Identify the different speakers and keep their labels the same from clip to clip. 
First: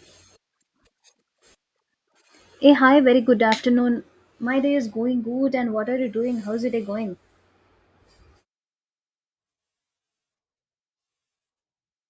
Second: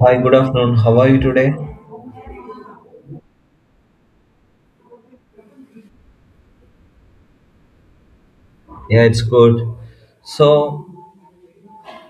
Speaker 1: Hi, good afternoon. How are you today?
Speaker 2: Hey, hi, very good afternoon. My day is going good, and what are you doing? How's your day going?
Speaker 1: Yeah, it's good. So,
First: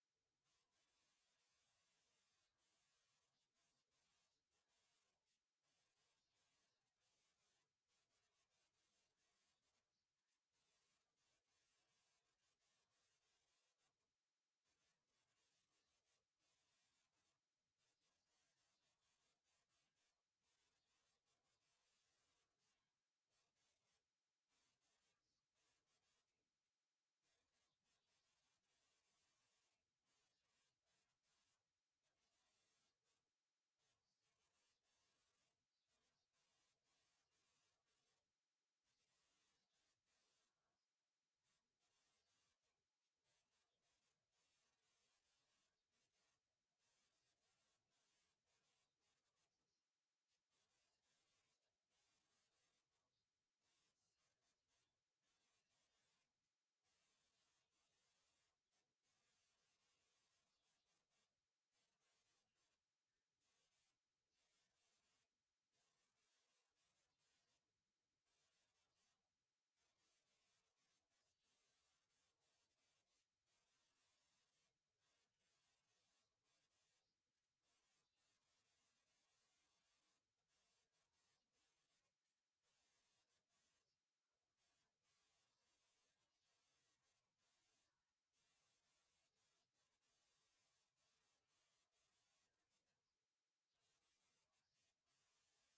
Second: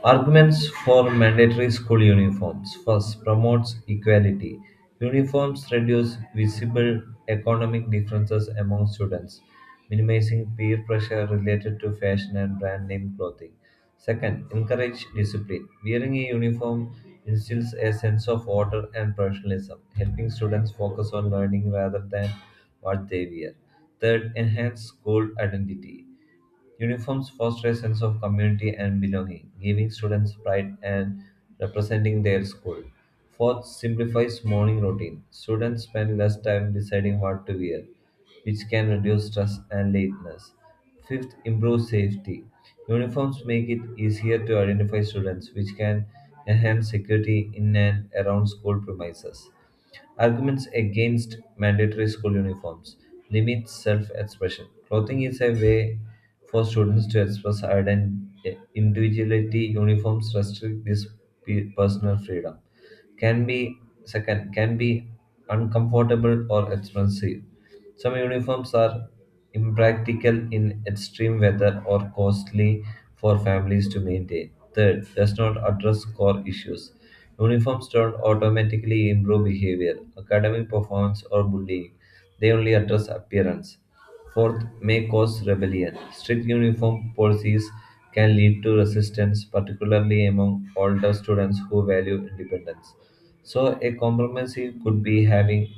Speaker 1: arguments for mandatory school uniforms. First, promotes equality. Uniforms reduce visible economic differences among students, minimizing peer pressure related to fashion and brand name clothing. Second, encourage discipline. Wearing a uniform instills a sense of order and professionalism, helping students focus on learning rather than what they wear. Third, enhance school identity. Uniforms foster a sense of community and belonging, giving students pride and representing their school. Fourth, simplifies morning routine. Students spend less time deciding what to wear, which can reduce stress and lateness. Fifth, improves safety. Uniforms make it easier to identify students, which can enhance security in and around school premises. Arguments against mandatory school uniforms: limit self expression. Clothing is a way for students to express identity, individuality. Uniforms restrict this personal freedom. Can be second can be uncomfortable or expensive. Some uniforms are impractical in extreme weather or costly for families to maintain. Third, does not address core issues. Uniforms don't automatically improve behavior, academic performance, or bullying. They only address appearance. Fourth, may cause rebellion. Strict uniform policies can lead to resistance, particularly among older students who value independence. So, a compromise could be having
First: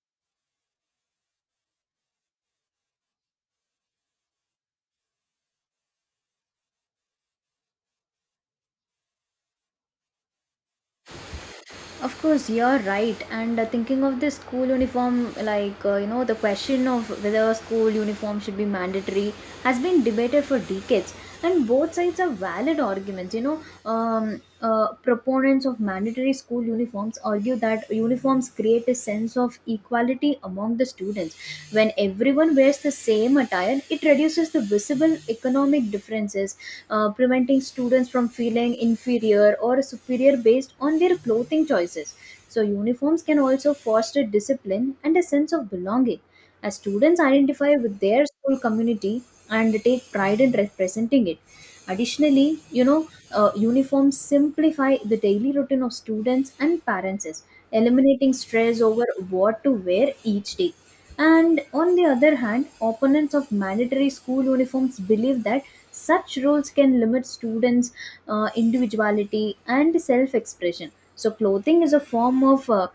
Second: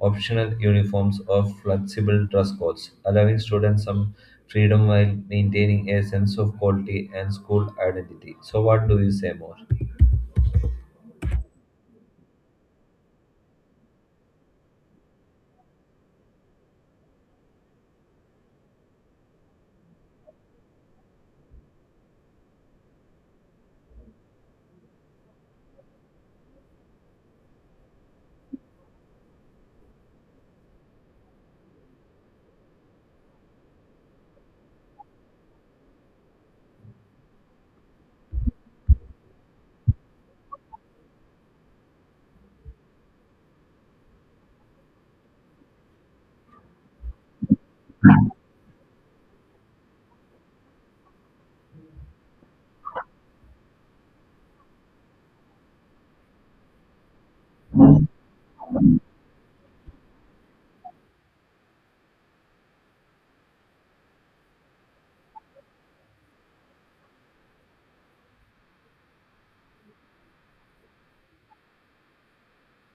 Speaker 1: optional uniforms or flexible dress codes, allowing students some freedom while maintaining a sense of quality and school identity. So, what do you say more?
Speaker 2: Of course, you're right. And thinking of the school uniform, the question of whether school uniform should be mandatory has been debated for decades. And both sides are valid arguments. You know, proponents of mandatory school uniforms argue that uniforms create a sense of equality among the students. When everyone wears the same attire, it reduces the visible economic differences preventing students from feeling inferior or superior based on their clothing choices. So, uniforms can also foster discipline and a sense of belonging, as students identify with their school community and take pride in representing it. Additionally, uniforms simplify the daily routine of students and parents, eliminating stress over what to wear each day. And on the other hand, opponents of mandatory school uniforms believe that such rules can limit students' individuality and self expression. So, clothing is a form of uh,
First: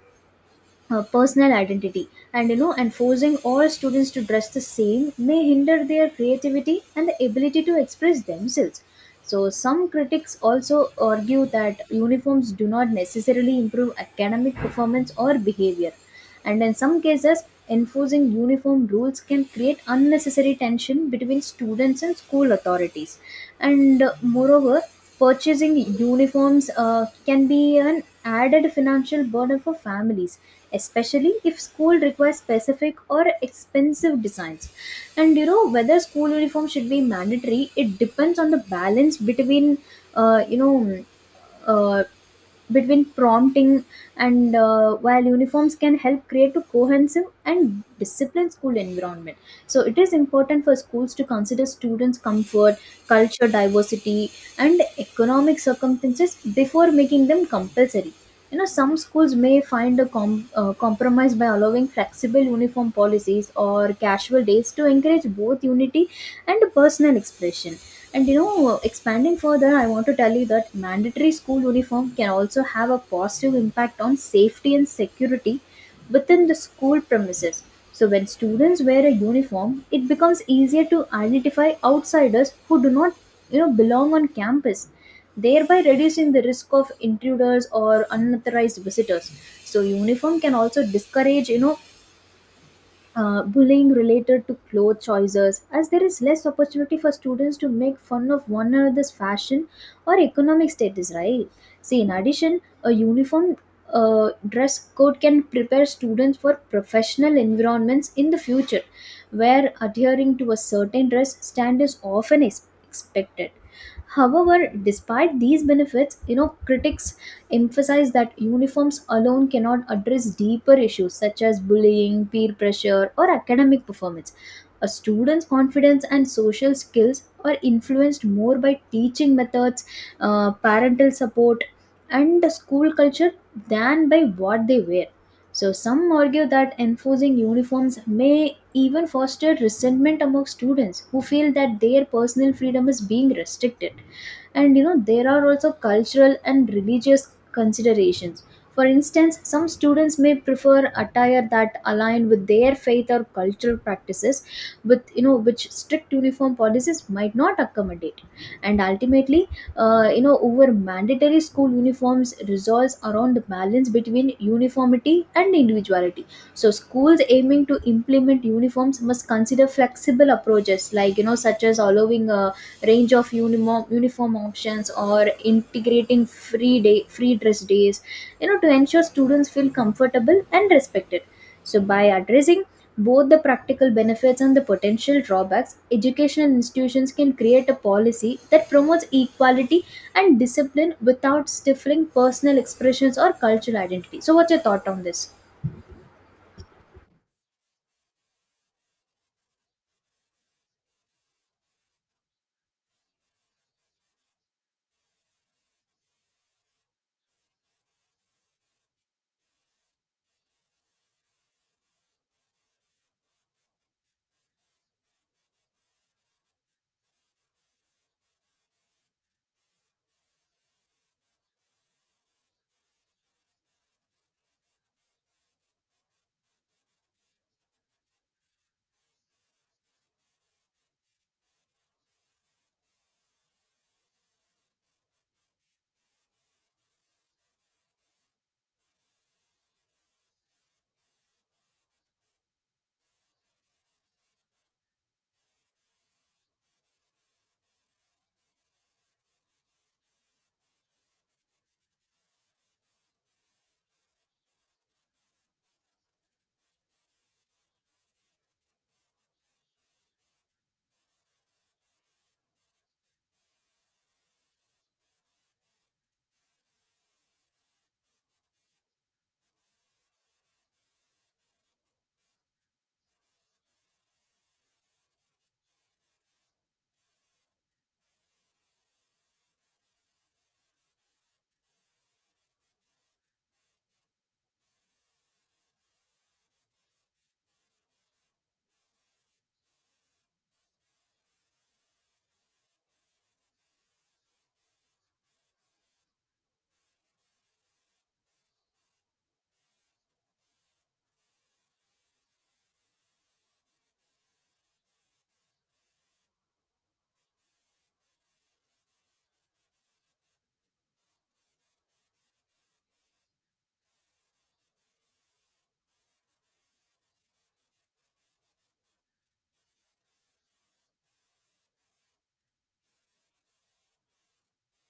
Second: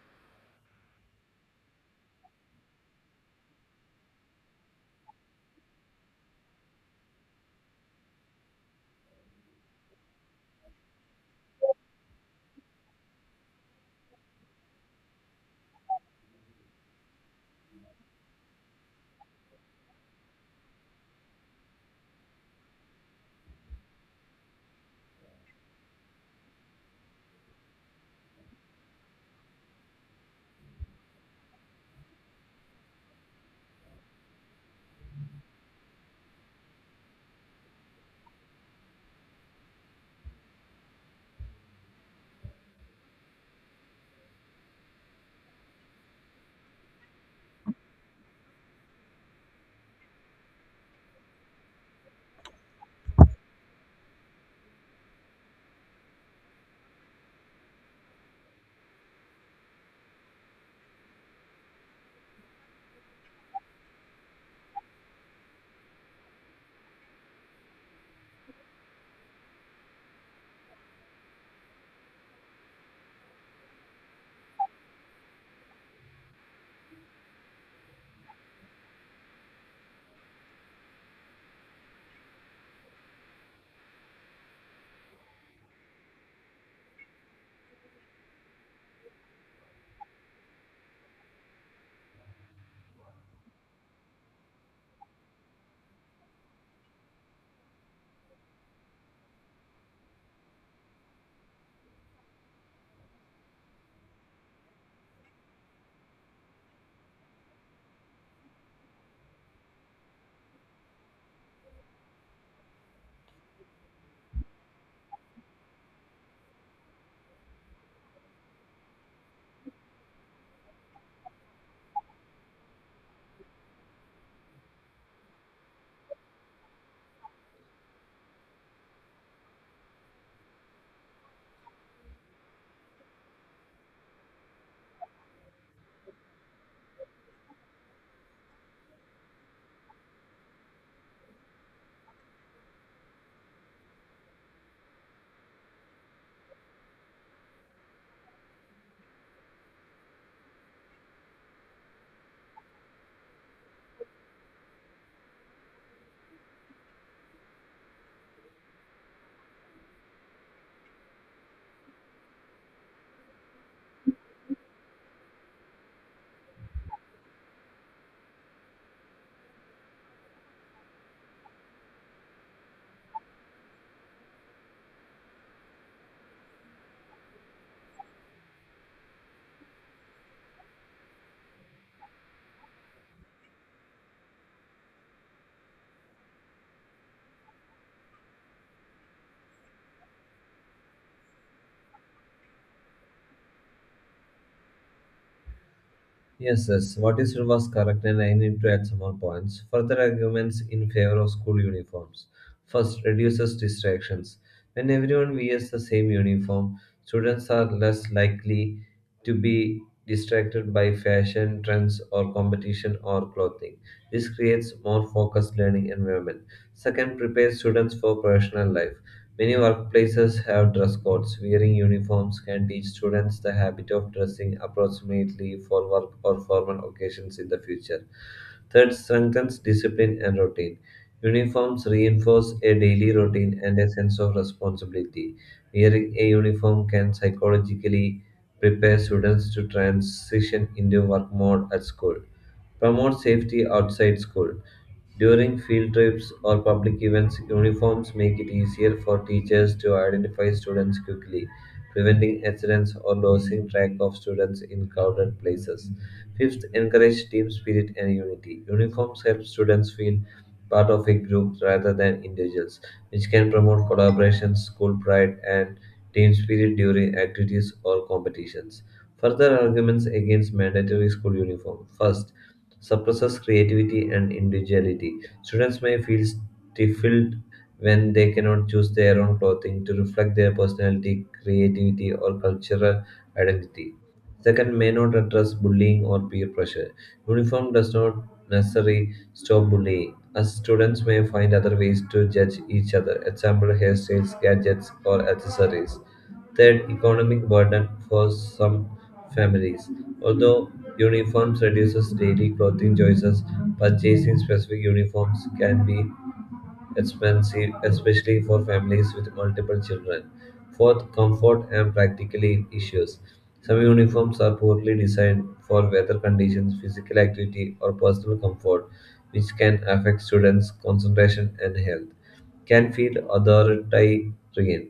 Speaker 2: uh, personal identity, and you know, enforcing all students to dress the same may hinder their creativity and the ability to express themselves. So, some critics also argue that uniforms do not necessarily improve academic performance or behavior. And in some cases, enforcing uniform rules can create unnecessary tension between students and school authorities. And moreover, purchasing uniforms can be an added financial burden for families, especially if school requires specific or expensive designs. And you know, whether school uniform should be mandatory, it depends on the balance between uh, you know uh, between prompting. And while uniforms can help create a cohesive and disciplined school environment, so it is important for schools to consider students comfort, culture diversity, and economic circumstances before making them compulsory. You know, some schools may find a compromise by allowing flexible uniform policies or casual days to encourage both unity and personal expression. And you know, expanding further, I want to tell you that mandatory school uniform can also have a positive impact on safety and security within the school premises. So when students wear a uniform, it becomes easier to identify outsiders who do not, you know, belong on campus, thereby reducing the risk of intruders or unauthorized visitors. So uniform can also discourage, bullying related to clothes choices, as there is less opportunity for students to make fun of one another's fashion or economic status, right? See, in addition, a uniform dress code can prepare students for professional environments in the future, where adhering to a certain dress stand is often is expected. However, despite these benefits, you know, critics emphasize that uniforms alone cannot address deeper issues such as bullying, peer pressure, or academic performance. A student's confidence and social skills are influenced more by teaching methods, parental support, and the school culture than by what they wear. So, some argue that enforcing uniforms may even foster resentment among students who feel that their personal freedom is being restricted. And you know, there are also cultural and religious considerations. For instance, some students may prefer attire that align with their faith or cultural practices, with you know which strict uniform policies might not accommodate. And ultimately, over mandatory school uniforms resolves around the balance between uniformity and individuality. So schools aiming to implement uniforms must consider flexible approaches, like you know, such as allowing a range of uniform options, or integrating free dress days, you know, to ensure students feel comfortable and respected. So, by addressing both the practical benefits and the potential drawbacks, educational institutions can create a policy that promotes equality and discipline without stifling personal expressions or cultural identity. So, what's your thought on this?
Speaker 1: Yes, yes, what is said was correct, and I need to add some more points. Further arguments in favor of school uniforms. First, reduces distractions. When everyone wears the same uniform, students are less likely to be distracted by fashion trends or competition or clothing. This creates more focused learning environment. Second, prepares students for professional life. Many workplaces have dress codes. Wearing uniforms can teach students the habit of dressing approximately for work or formal occasions in the future. Third, strengthens discipline and routine. Uniforms reinforce a daily routine and a sense of responsibility. Wearing a uniform can psychologically prepare students to transition into work mode at school. Promote safety outside school. During field trips or public events, uniforms make it easier for teachers to identify students quickly, preventing accidents or losing track of students in crowded places. Fifth, encourage team spirit and unity. Uniforms help students feel part of a group rather than individuals, which can promote collaboration, school pride, and team spirit during activities or competitions. Further arguments against mandatory school uniform. First, suppresses creativity and individuality. Students may feel stifled when they cannot choose their own clothing to reflect their personality, creativity, or cultural identity. Second, may not address bullying or peer pressure. Uniform does not necessarily stop bullying, as students may find other ways to judge each other, example hairstyles, gadgets, or accessories. Third, economic burden for some families. Although uniforms reduces daily clothing choices, purchasing specific uniforms can be expensive, especially for families with multiple children. Fourth, comfort and practically issues. Some uniforms are poorly designed for weather conditions, physical activity, or personal comfort, which can affect students' concentration and health. Can feel authoritarian.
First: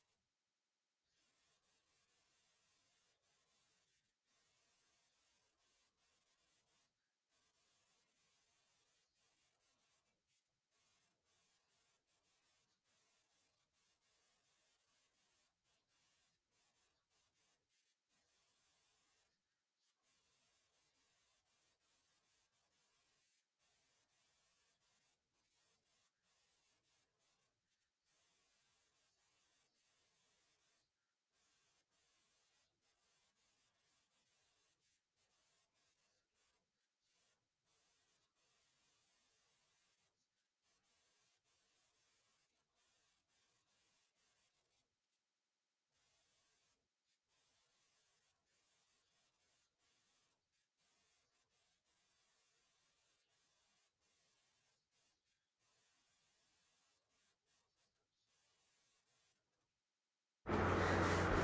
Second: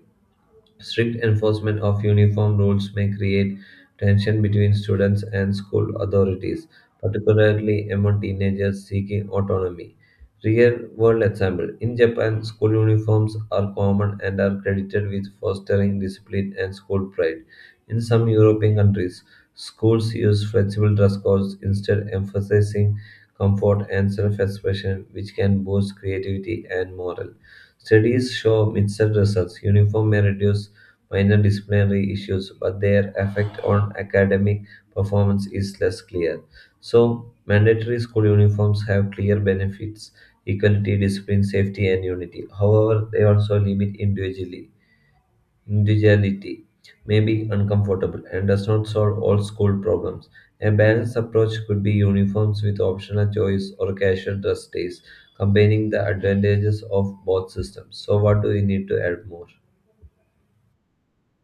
Speaker 1: Strict enforcement of uniform rules may create tension between students and school authorities, particularly among teenagers seeking autonomy. Real world example: in Japan, school uniforms are common and are credited with fostering discipline and school pride. In some European countries, schools use flexible dress codes instead, emphasizing comfort and self expression, which can boost creativity and morale. Studies show mixed results. Uniform may reduce minor disciplinary issues, but their effect on academic performance is less clear. So, mandatory school uniforms have clear benefits: equality, discipline, safety, and unity. However, they also limit individually individuality, may be uncomfortable and does not solve all school problems. A balanced approach could be uniforms with optional choice or casual dress days, combining the advantages of both systems. So, what do we need to add more?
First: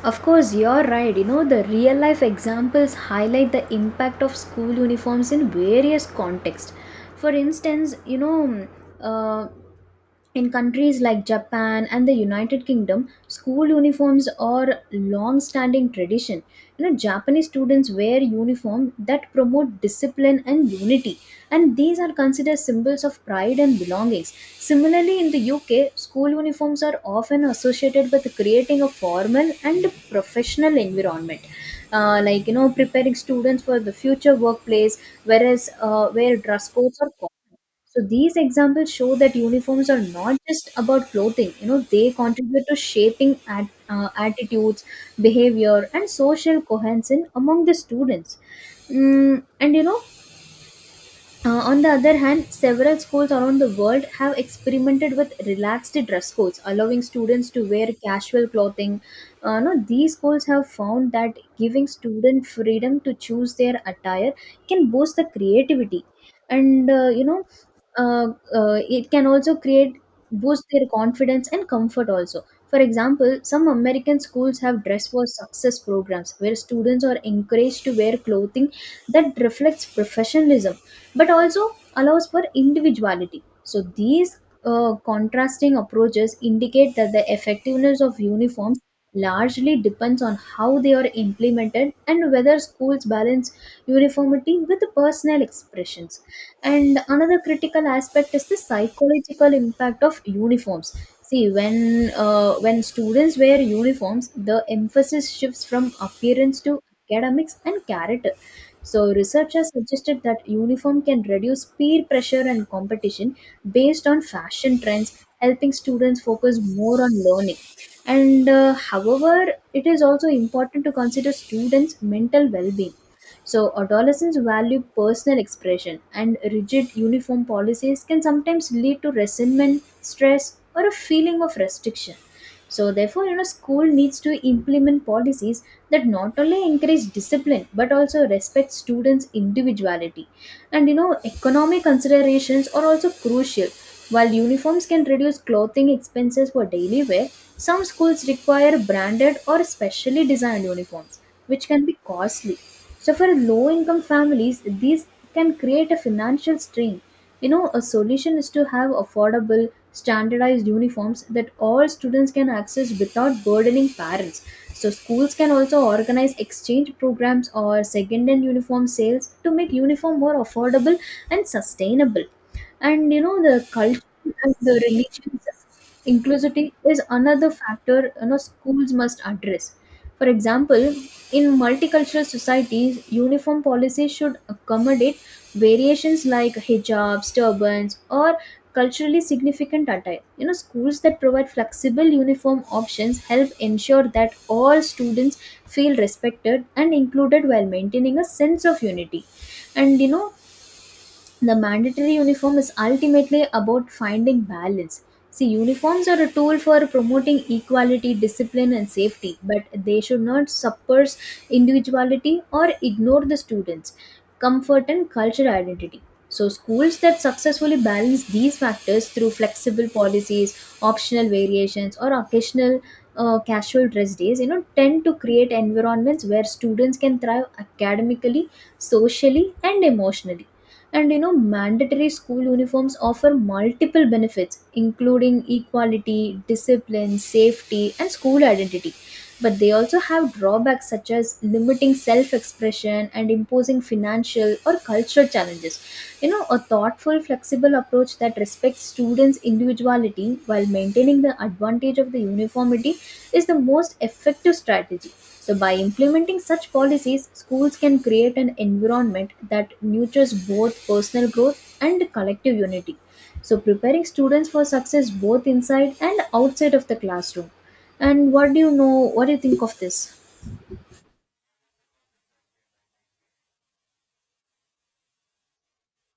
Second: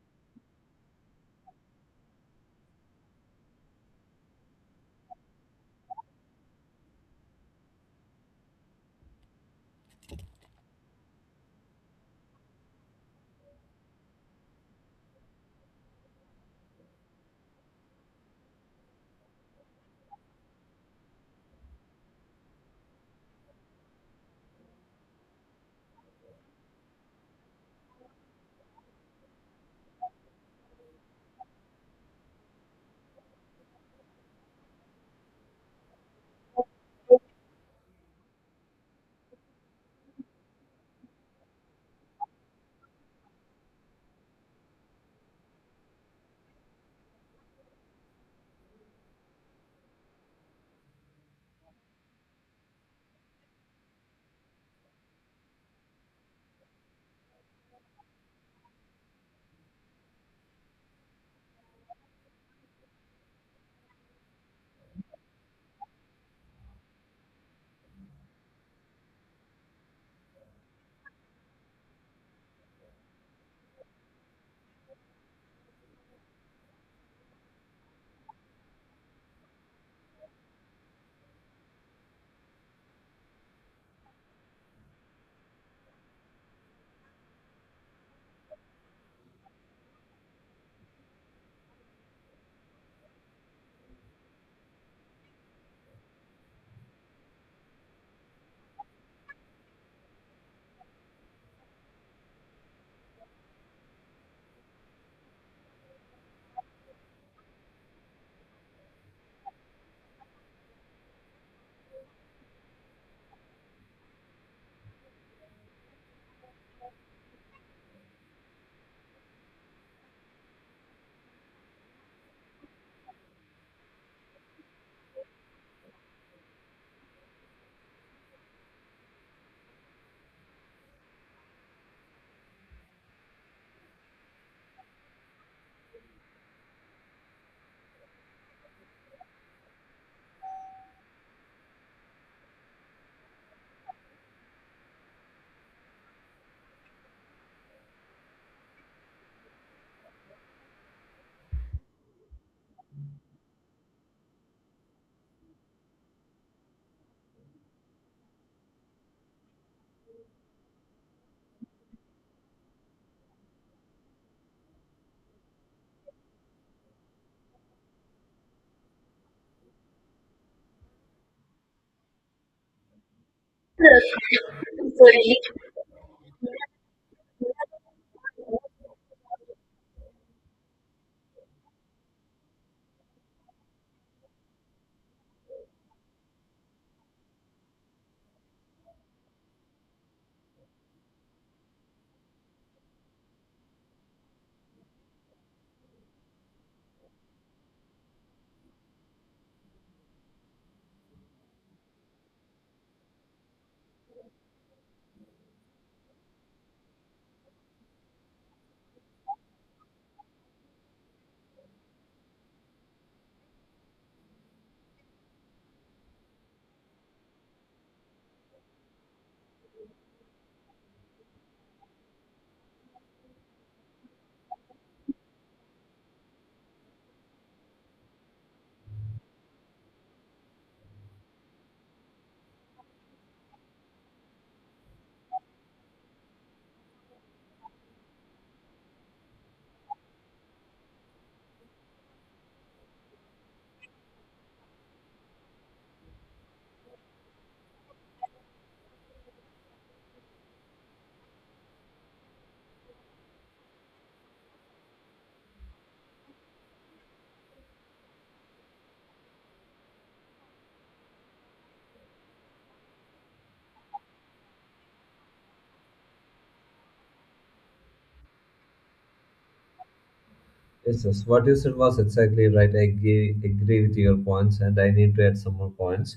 Speaker 2: Of course, you're right. You know, the real life examples highlight the impact of school uniforms in various contexts. For instance, uh, in countries like Japan and the United Kingdom, school uniforms are long-standing tradition. You know, Japanese students wear uniform that promote discipline and unity, and these are considered symbols of pride and belongings. Similarly, in the UK, school uniforms are often associated with creating a formal and professional environment. Like you know, preparing students for the future workplace, whereas where dress codes are common. So these examples show that uniforms are not just about clothing. You know, they contribute to shaping attitudes, behavior, and social cohesion among the students. Mm, and you know, on the other hand, several schools around the world have experimented with relaxed dress codes, allowing students to wear casual clothing. No, these schools have found that giving students freedom to choose their attire can boost the creativity, and uh, it can also create boost their confidence and comfort also. For example, some American schools have dress for success programs where students are encouraged to wear clothing that reflects professionalism but also allows for individuality. So these contrasting approaches indicate that the effectiveness of uniforms largely depends on how they are implemented and whether schools balance uniformity with personal expressions. And another critical aspect is the psychological impact of uniforms. See, when students wear uniforms, the emphasis shifts from appearance to academics and character. So, researchers suggested that uniform can reduce peer pressure and competition based on fashion trends, helping students focus more on learning. And however, it is also important to consider students' mental well-being. So, adolescents value personal expression, and rigid uniform policies can sometimes lead to resentment, stress, or a feeling of restriction. So, therefore, you know, school needs to implement policies that not only encourage discipline but also respect students' individuality. And you know, economic considerations are also crucial. While uniforms can reduce clothing expenses for daily wear, some schools require branded or specially designed uniforms, which can be costly. So, for low income families, these can create a financial strain. You know, a solution is to have affordable, standardized uniforms that all students can access without burdening parents. So schools can also organize exchange programs or second hand uniform sales to make uniform more affordable and sustainable. And you know, the culture and the religion inclusivity is another factor. You know, schools must address, for example, in multicultural societies, uniform policy should accommodate variations like hijabs, turbans, or culturally significant attire. You know, schools that provide flexible uniform options help ensure that all students feel respected and included while maintaining a sense of unity. And you know, the mandatory uniform is ultimately about finding balance. See, uniforms are a tool for promoting equality, discipline, and safety, but they should not suppress individuality or ignore the students' comfort and cultural identity. So, schools that successfully balance these factors through flexible policies, optional variations, or occasional casual dress days, you know, tend to create environments where students can thrive academically, socially, and emotionally. And you know, mandatory school uniforms offer multiple benefits, including equality, discipline, safety, and school identity. But they also have drawbacks such as limiting self expression and imposing financial or cultural challenges. You know, a thoughtful, flexible approach that respects students' individuality while maintaining the advantage of the uniformity is the most effective strategy. So, by implementing such policies, schools can create an environment that nurtures both personal growth and collective unity, so preparing students for success both inside and outside of the classroom. And what do you know? What do you think of this?
Speaker 1: Yes, yes. What you said was exactly right. I agree with your points, and I need to add some more points.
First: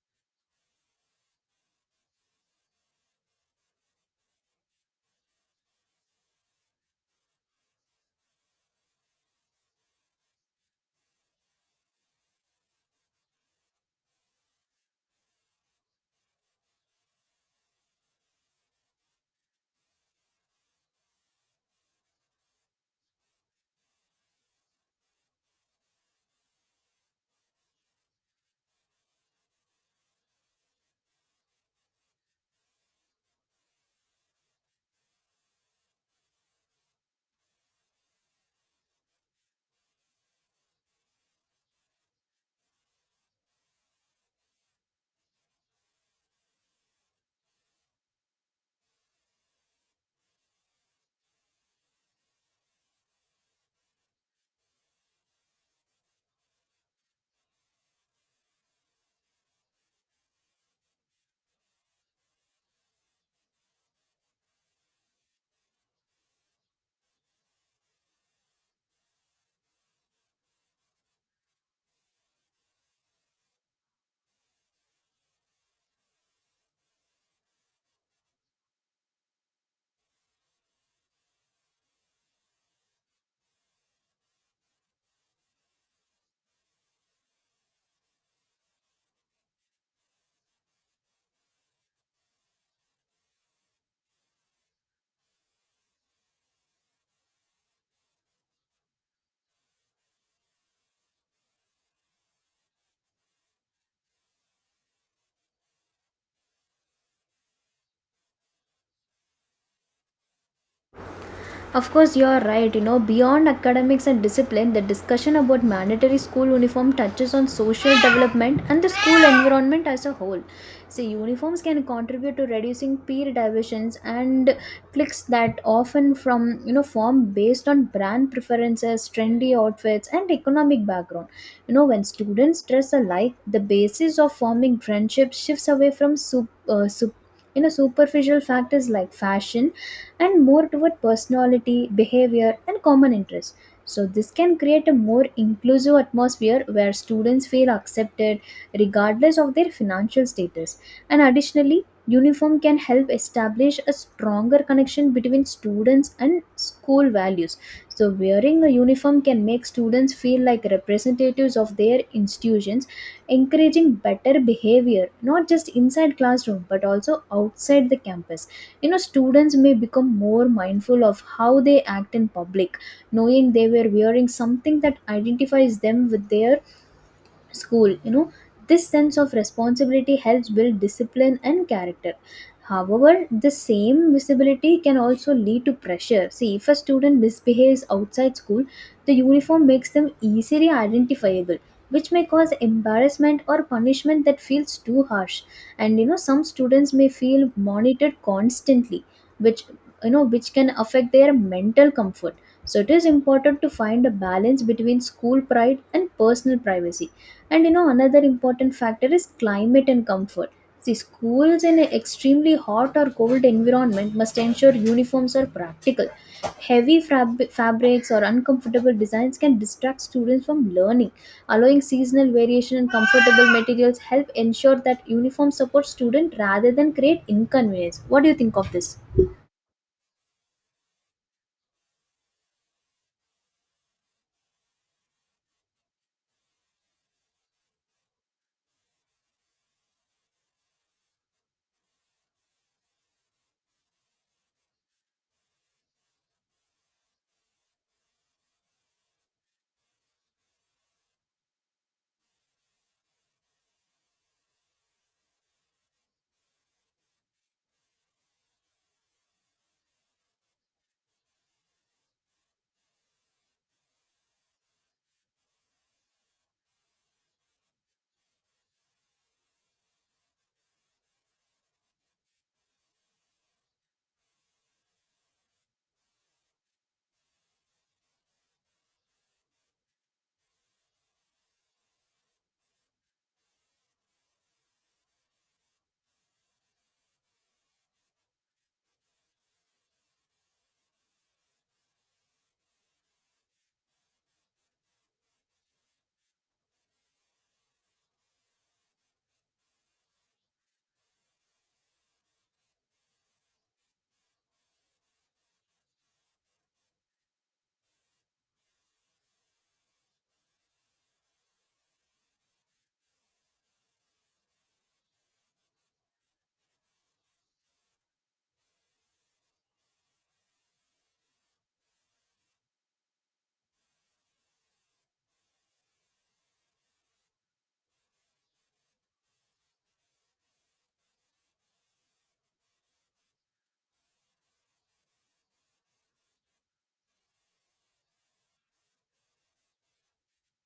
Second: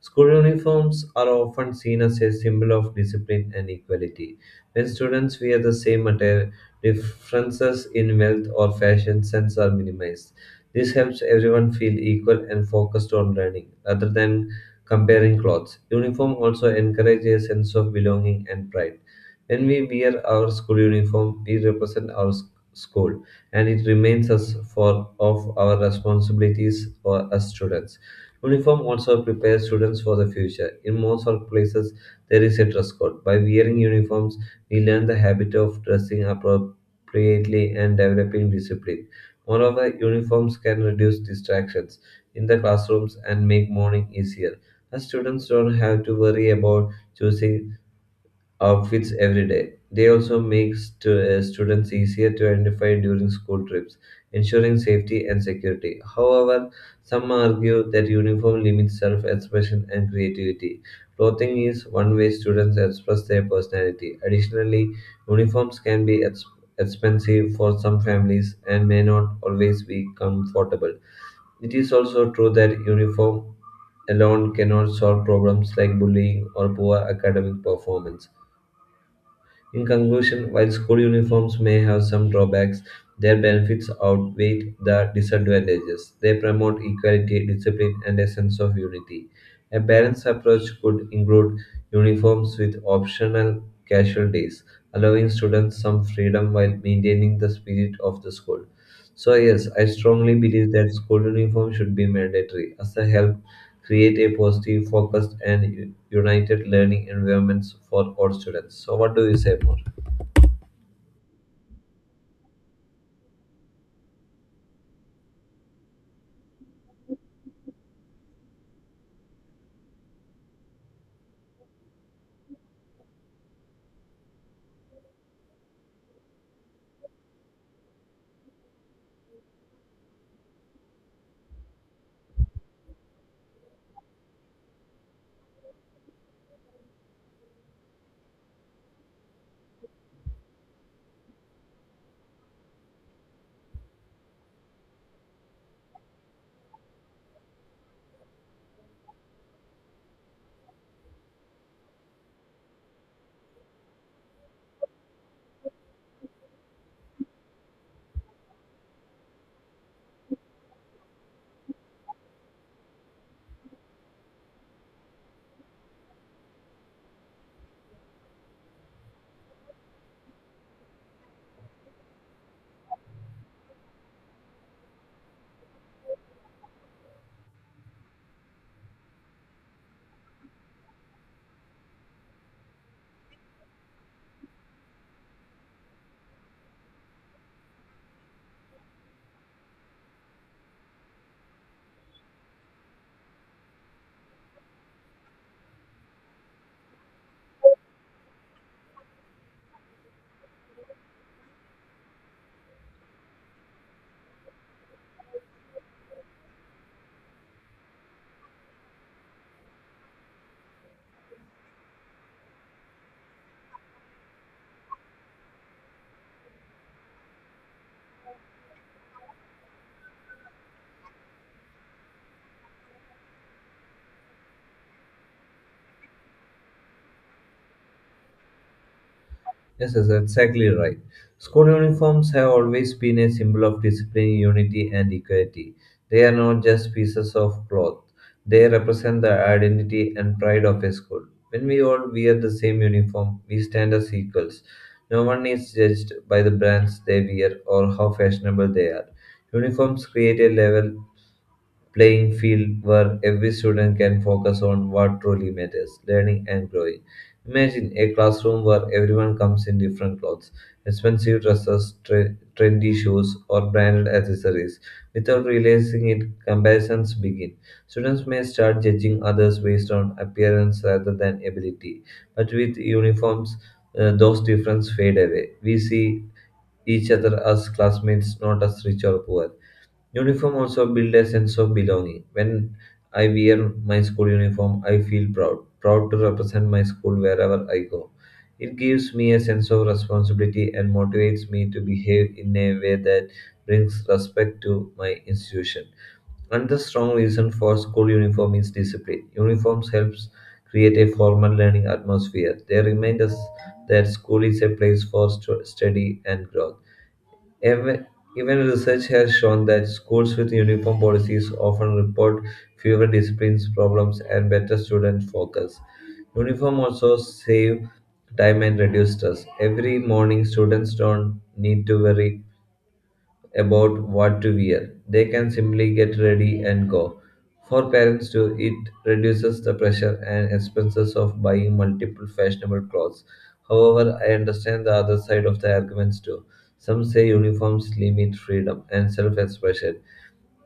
Speaker 1: School uniforms are often seen as a symbol of discipline and equality. When students wear the same attire, differences in wealth or fashion sense are minimized. This helps everyone feel equal and focused on learning rather than comparing clothes. Uniform also encourages a sense of belonging and pride. When we wear our school uniform, we represent our school, and it remains us for of our responsibilities for as students. Uniform also prepares students for the future. In most workplaces, there is a dress code. By wearing uniforms, we learn the habit of dressing appropriately and developing discipline. Moreover, uniforms can reduce distractions in the classrooms and make morning easier, as students don't have to worry about choosing outfits every day. They also make students easier to identify during school trips, ensuring safety and security. However, some argue that uniform limits self expression and creativity. Clothing is one way students express their personality. Additionally, uniforms can be expensive for some families and may not always be comfortable. It is also true that uniform alone cannot solve problems like bullying or poor academic performance. In conclusion, while school uniforms may have some drawbacks, their benefits outweigh the disadvantages. They promote equality, discipline, and a sense of unity. A balanced approach could include uniforms with optional casual days, allowing students some freedom while maintaining the spirit of the school. So, yes, I strongly believe that school uniform should be mandatory as a help create a positive, focused, and united learning environments for all students. So, what do you say more?
Speaker 2: Of course, you are right. You know, beyond academics and discipline, the discussion about mandatory school uniform touches on social development and the school environment as a whole. See, uniforms can contribute to reducing peer divisions and cliques that often from you know form based on brand preferences, trendy outfits, and economic background. You know, when students dress alike, the basis of forming friendships shifts away from superficial factors like fashion, and more toward personality, behavior, and common interests. So, this can create a more inclusive atmosphere where students feel accepted regardless of their financial status. And additionally, uniform can help establish a stronger connection between students and school values. So, wearing a uniform can make students feel like representatives of their institutions, encouraging better behavior not just inside classroom but also outside the campus. You know, students may become more mindful of how they act in public, knowing they were wearing something that identifies them with their school. This sense of responsibility helps build discipline and character. However, the same visibility can also lead to pressure. See, if a student misbehaves outside school, the uniform makes them easily identifiable, which may cause embarrassment or punishment that feels too harsh. And you know, some students may feel monitored constantly, which which can affect their mental comfort. So it is important to find a balance between school pride and personal privacy. And you know, another important factor is climate and comfort. See, schools in an extremely hot or cold environment must ensure uniforms are practical. Fabrics or uncomfortable designs can distract students from learning. Allowing seasonal variation and comfortable materials help ensure that uniforms support student rather than create inconvenience. What do you think of this?
Speaker 1: Yes, that's exactly right. School uniforms have always been a symbol of discipline, unity, and equality. They are not just pieces of cloth, they represent the identity and pride of a school. When we all wear the same uniform, we stand as equals. No one is judged by the brands they wear or how fashionable they are. Uniforms create a level playing field where every student can focus on what truly matters: learning and growing. Imagine a classroom where everyone comes in different clothes, expensive dresses, trendy shoes, or branded accessories. Without realizing it, comparisons begin. Students may start judging others based on appearance rather than ability, but with uniforms, those differences fade away. We see each other as classmates, not as rich or poor. Uniform also build a sense of belonging. When I wear my school uniform, I feel proud, proud to represent my school wherever I go. It gives me a sense of responsibility and motivates me to behave in a way that brings respect to my institution. Another strong reason for school uniform is discipline. Uniforms helps create a formal learning atmosphere. They remind us that school is a place for study and growth. Even, even research has shown that schools with uniform policies often report fewer disciplines problems and better student focus. Uniform also save time and reduce stress. Every morning, students don't need to worry about what to wear. They can simply get ready and go. For parents too, it reduces the pressure and expenses of buying multiple fashionable clothes. However, I understand the other side of the arguments too. Some say uniforms limit freedom and self expression.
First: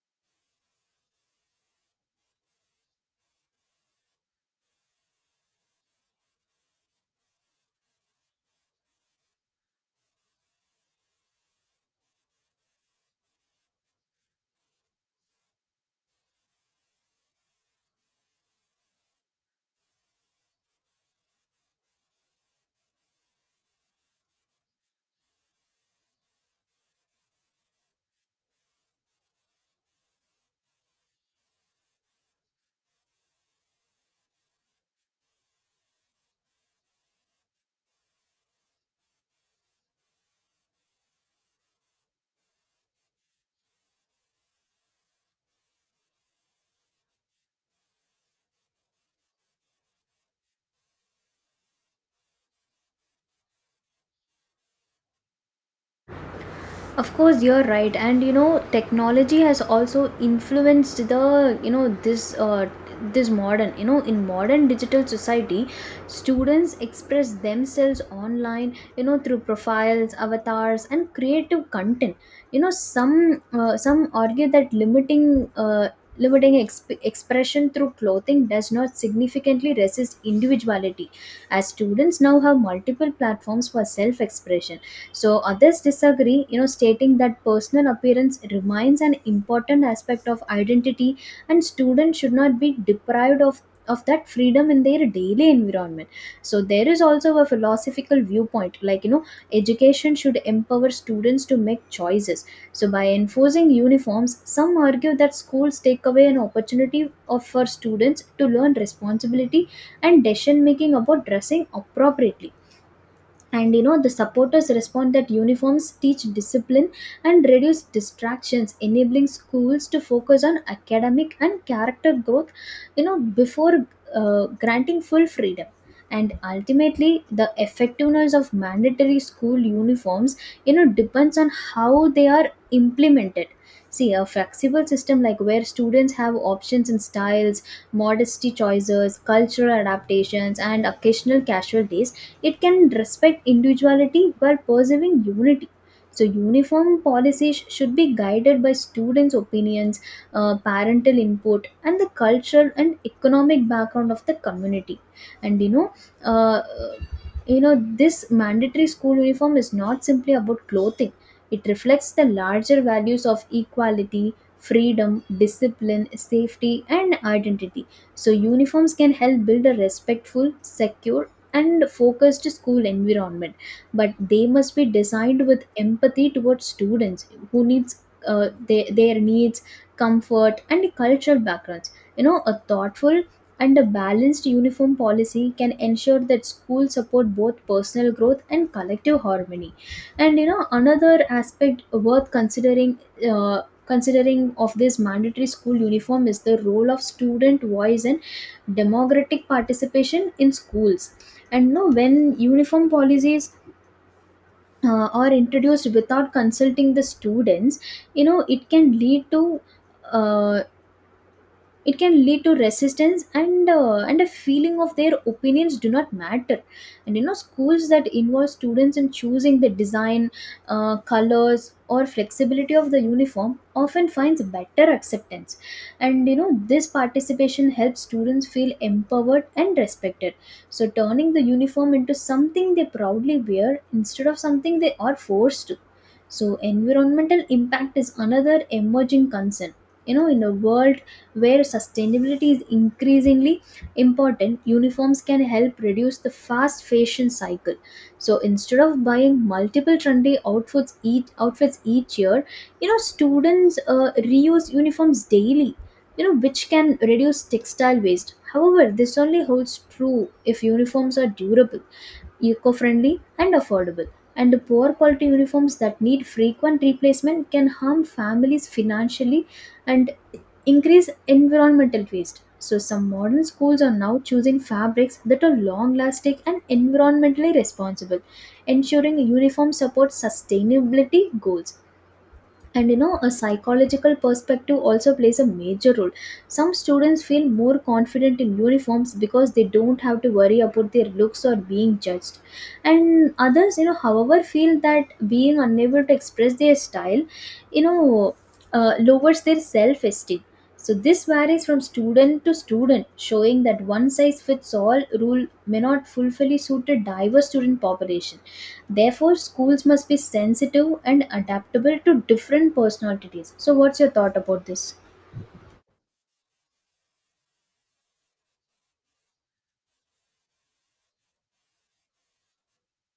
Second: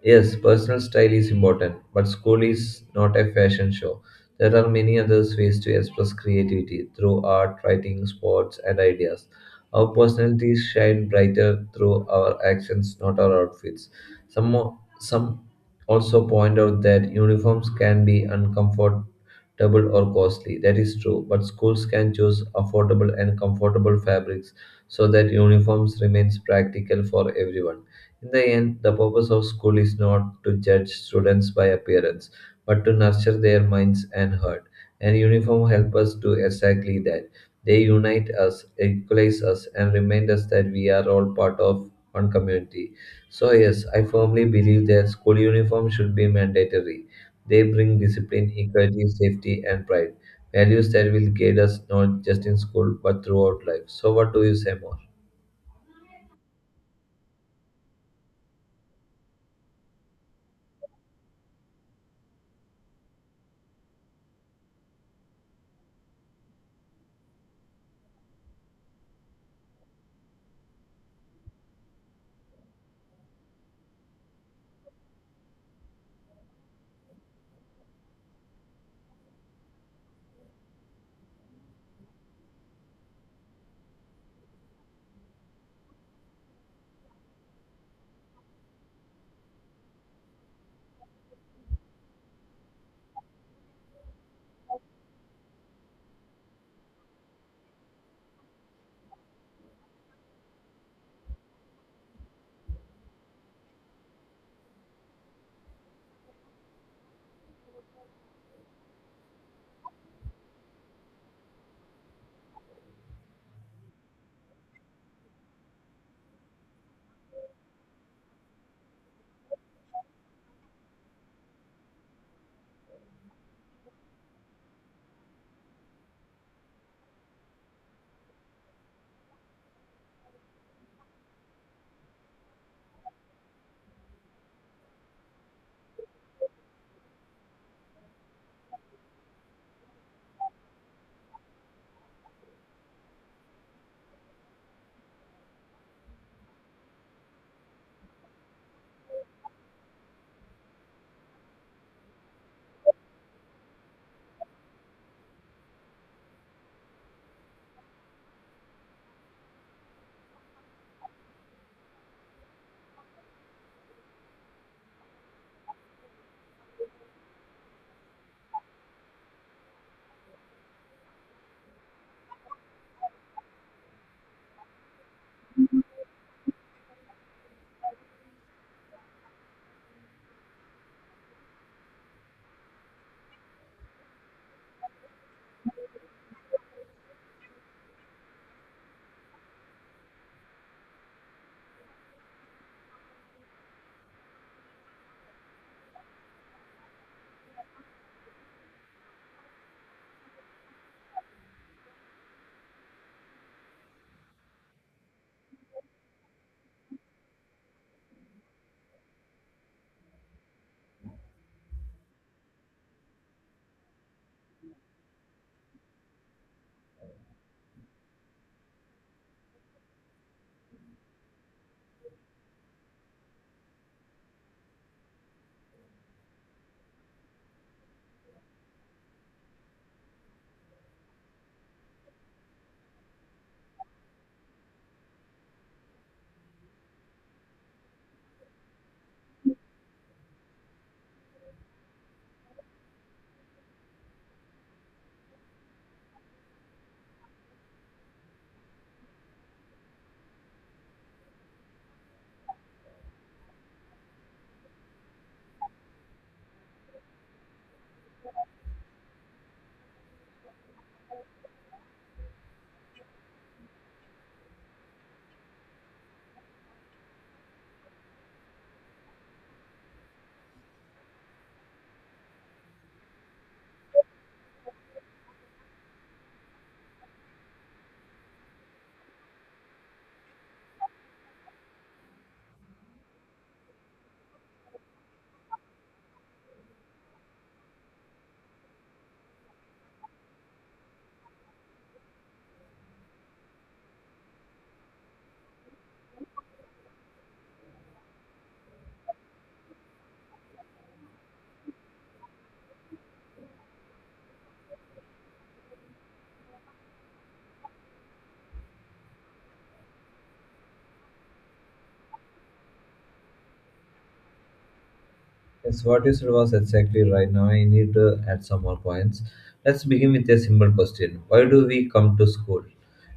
Speaker 1: Yes, personal style is important, but school is not a fashion show. There are many other ways to express creativity through art, writing, sports, and ideas. Our personalities shine brighter through our actions, not our outfits. Some also point out that uniforms can be uncomfortable or costly. That is true, but schools can choose affordable and comfortable fabrics so that uniforms remains practical for everyone. In the end, the purpose of school is not to judge students by appearance, but to nurture their minds and heart. And uniform help us do exactly that. They unite us, equalize us, and remind us that we are all part of one community. So yes, I firmly believe that school uniform should be mandatory. They bring discipline, equality, safety, and pride. Values that will guide us not just in school but throughout life. So what do you say more?
Speaker 2: Of course, you're right, and you know, technology has also influenced the you know this this modern you know in modern digital society, students express themselves online, you know, through profiles, avatars, and creative content. You know, some argue that expression through clothing does not significantly resist individuality, as students now have multiple platforms for self expression. So others disagree, you know, stating that personal appearance remains an important aspect of identity, and students should not be deprived of that freedom in their daily environment. So there is also a philosophical viewpoint, like, you know, education should empower students to make choices. So by enforcing uniforms, some argue that schools take away an opportunity of for students to learn responsibility and decision making about dressing appropriately. And you know, the supporters respond that uniforms teach discipline and reduce distractions, enabling schools to focus on academic and character growth, you know, before granting full freedom. And ultimately, the effectiveness of mandatory school uniforms, you know, depends on how they are implemented. See, a flexible system like where students have options in styles, modesty choices, cultural adaptations, and occasional casual days. It can respect individuality while preserving unity. So, uniform policies should be guided by students' opinions, parental input, and the cultural and economic background of the community. And uh, you know, This mandatory school uniform is not simply about clothing. It reflects the larger values of equality, freedom, discipline, safety, and identity. So, uniforms can help build a respectful, secure, and focused school environment, but they must be designed with empathy towards students who needs their needs, comfort, and cultural backgrounds. You know, a thoughtful and a balanced uniform policy can ensure that schools support both personal growth and collective harmony. And you know, another aspect worth considering, uh, of this mandatory school uniform is the role of student voice and democratic participation in schools. And no, when uniform policies are introduced without consulting the students, you know, it can lead to, uh, it can lead to resistance, and a feeling of their opinions do not matter. And you know, schools that involve students in choosing the design, colors, or flexibility of the uniform often finds better acceptance. And you know, this participation helps students feel empowered and respected, so turning the uniform into something they proudly wear instead of something they are forced to. So environmental impact is another emerging concern. You know, in a world where sustainability is increasingly important, uniforms can help reduce the fast fashion cycle. So instead of buying multiple trendy outfits each year, you know, students reuse uniforms daily, you know, which can reduce textile waste. However, this only holds true if uniforms are durable, eco-friendly, and affordable. And the poor quality uniforms that need frequent replacement can harm families financially and increase environmental waste. So, some modern schools are now choosing fabrics that are long lasting and environmentally responsible, ensuring uniform supports sustainability goals. And you know, a psychological perspective also plays a major role. Some students feel more confident in uniforms because they don't have to worry about their looks or being judged. And others, however, feel that being unable to express their style, you know lowers their self esteem. So this varies from student to student, showing that one size fits all rule may not fully suit a diverse student population. Therefore, schools must be sensitive and adaptable to different personalities. So, what's your thought about this?
Speaker 1: Yes, what you said was exactly right. Now I need to add some more points. Let's begin with a simple question. Why do we come to school?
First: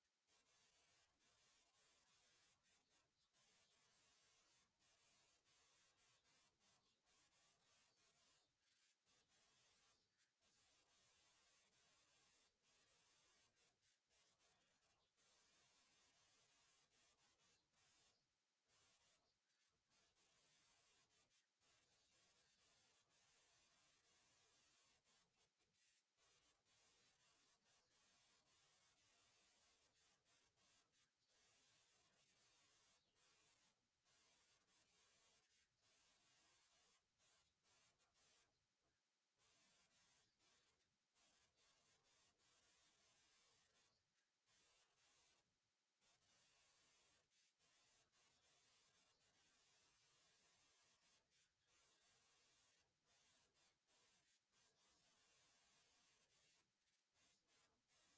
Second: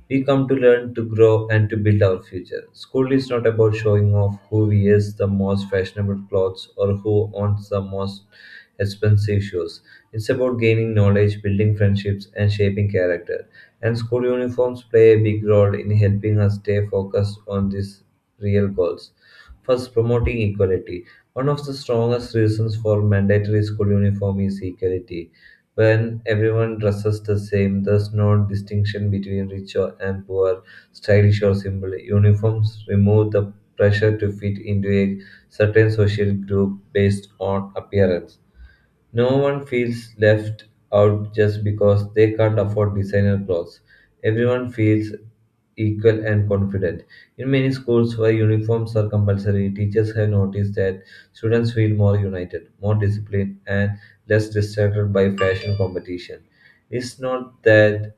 Speaker 1: We come to learn, to grow, and to build our future. School is not about showing off who wears the most fashionable clothes or who owns the most expensive shoes. It's about gaining knowledge, building friendships, and shaping character. And school uniforms play a big role in helping us stay focused on these real goals. First, promoting equality. One of the strongest reasons for mandatory school uniform is equality. When everyone dresses the same, there's no distinction between and poor, stylish or simple. Uniforms remove the pressure to fit into a certain social group based on appearance. No one feels left out just because they can't afford designer clothes. Everyone feels equal and confident. In many schools where uniforms are compulsory, teachers have noticed that students feel more united, more disciplined, and less distracted by fashion competition. It's not that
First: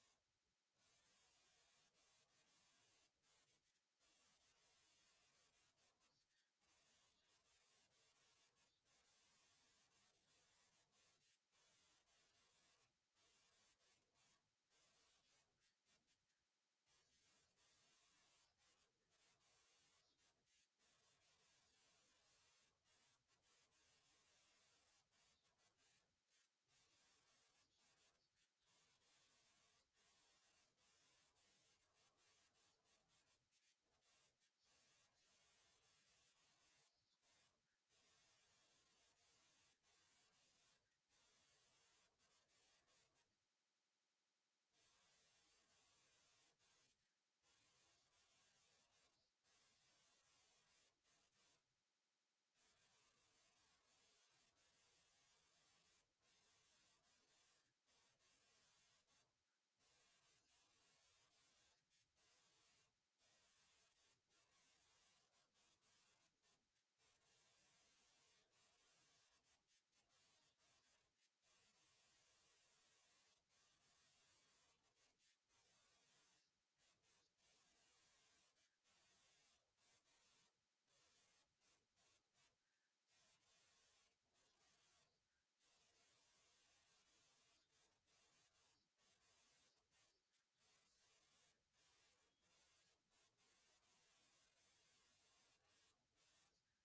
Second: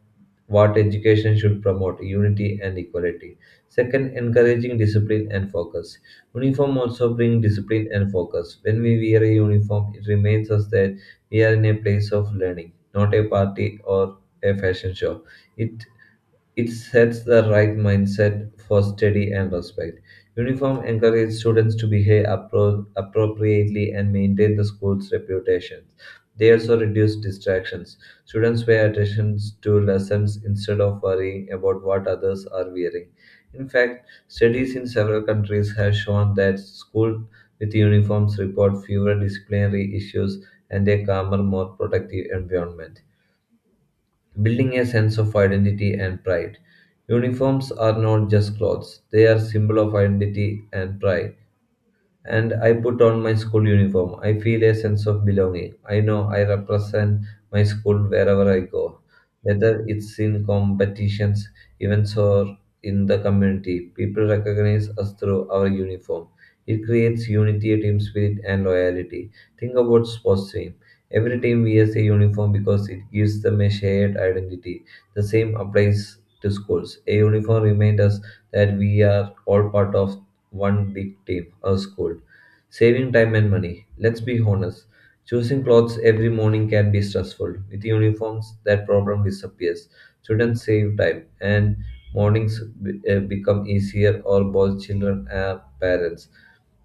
Speaker 1: what education should promote unity and equality. Second, encouraging discipline and focus. Uniform also brings discipline and focus. When we wear a uniform, it reminds us that we are in a place of learning, not a party or a fashion show. It it sets the right mindset for study and respect. Uniform encourages students to behave appropriately and maintain the school's reputation. They also reduce distractions. Students pay attention to lessons instead of worrying about what others are wearing. In fact, studies in several countries have shown that schools with uniforms report fewer disciplinary issues and a calmer, more productive environment building a sense of identity and pride. Uniforms are not just clothes, they are symbol of identity and pride and I put on my school uniform. I feel a sense of belonging. I know I represent my school wherever I go, whether it's in competitions, events, or in the community. People recognize us through our uniform. It creates unity, team spirit, and loyalty. Think about sports team. Every team wears a uniform because it gives them a shared identity. The same applies to schools. A uniform reminds us that we are all part of one big tip a scold. Saving time and money. Let's be honest. Choosing clothes every morning can be stressful. With uniforms, that problem disappears. Students save time, and mornings become easier, or both children and parents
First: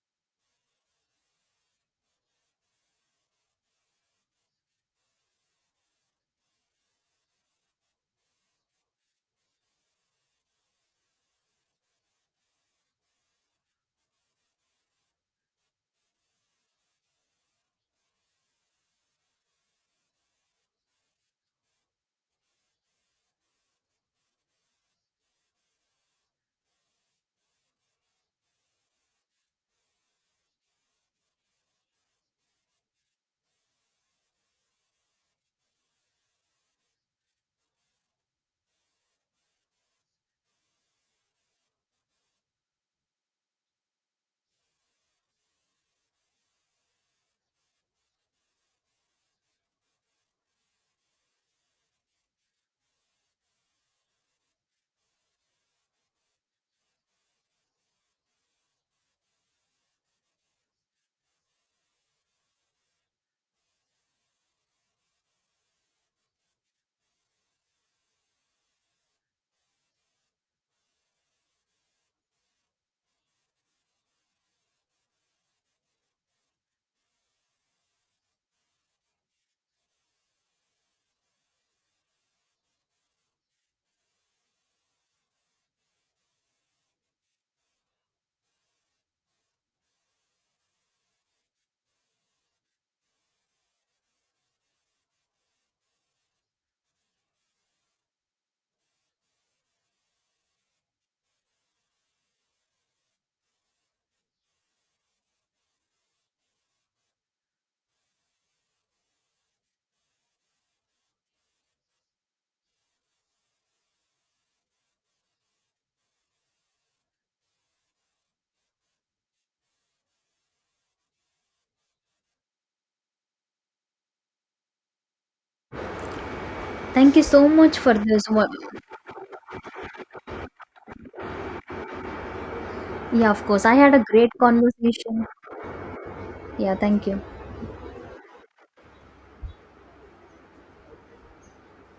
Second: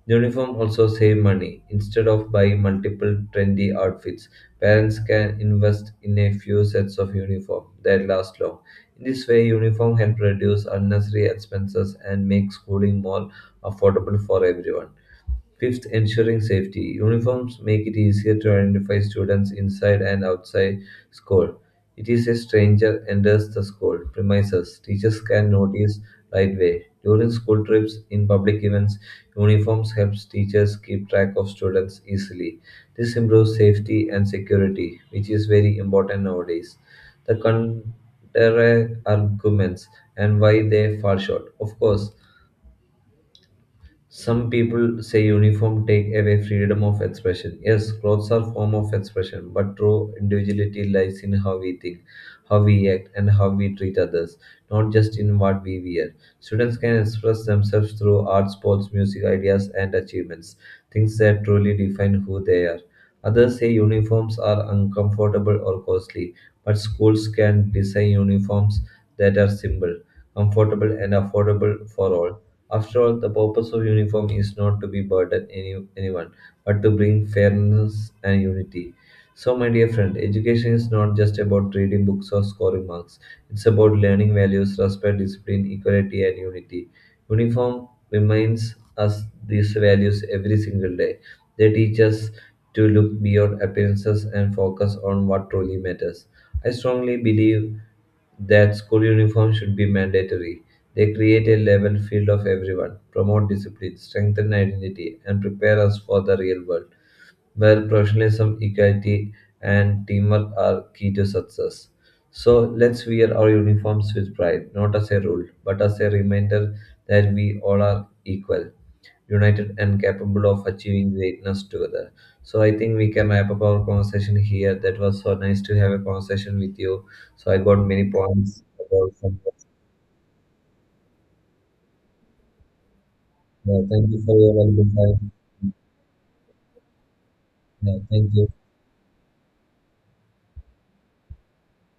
Speaker 1: the uniform also save money. Instead of buying multiple trendy outfits, parents can invest in a few sets of uniform that last long. In this way, uniform help reduce unnecessary expenses and make schooling more affordable for everyone. Fifth, ensuring safety. Uniforms make it easier to identify students inside and outside school. It is a stranger enters the school premises. Teachers can notice right away. During school trips, in public events, uniforms helps teachers keep track of students easily. This improves safety and security, which is very important nowadays. The counter arguments and why they fall short. Of course, some people say uniform take away freedom of expression. Yes, clothes are form of expression, but true individuality lies in how we think, how we act, and how we treat others, not just in what we wear. Students can express themselves through art, sports, music, ideas, and achievements, things that truly define who they are. Others say uniforms are uncomfortable or costly, but schools can design uniforms that are simple, comfortable, and affordable for all. After all, the purpose of uniform is not to be burden anyone, but to bring fairness and unity. So, my dear friend, education is not just about reading books or scoring marks. It's about learning values, respect, discipline, equality, and unity. Uniform reminds us these values every single day. They teach us to look beyond appearances and focus on what truly matters. I strongly believe that school uniforms should be mandatory. They create a level field of everyone, promote discipline, strengthen identity, and prepare us for the real world, where professionalism, equality, and teamwork are key to success. So let's wear our uniforms with pride, not as a rule, but as a reminder that we all are equal united and capable of achieving greatness together. So I think we can wrap up our conversation here. That was so nice to have a conversation with you.
Speaker 2: Thank you so
Speaker 1: So I got
Speaker 2: much for
Speaker 1: many
Speaker 2: this one.
Speaker 1: points about some.
Speaker 2: Yeah, of course. I
Speaker 1: Yeah,
Speaker 2: had a
Speaker 1: thank you
Speaker 2: great
Speaker 1: for your valuable
Speaker 2: conversation.
Speaker 1: time.
Speaker 2: Yeah, thank you.
Speaker 1: Yeah, thank you.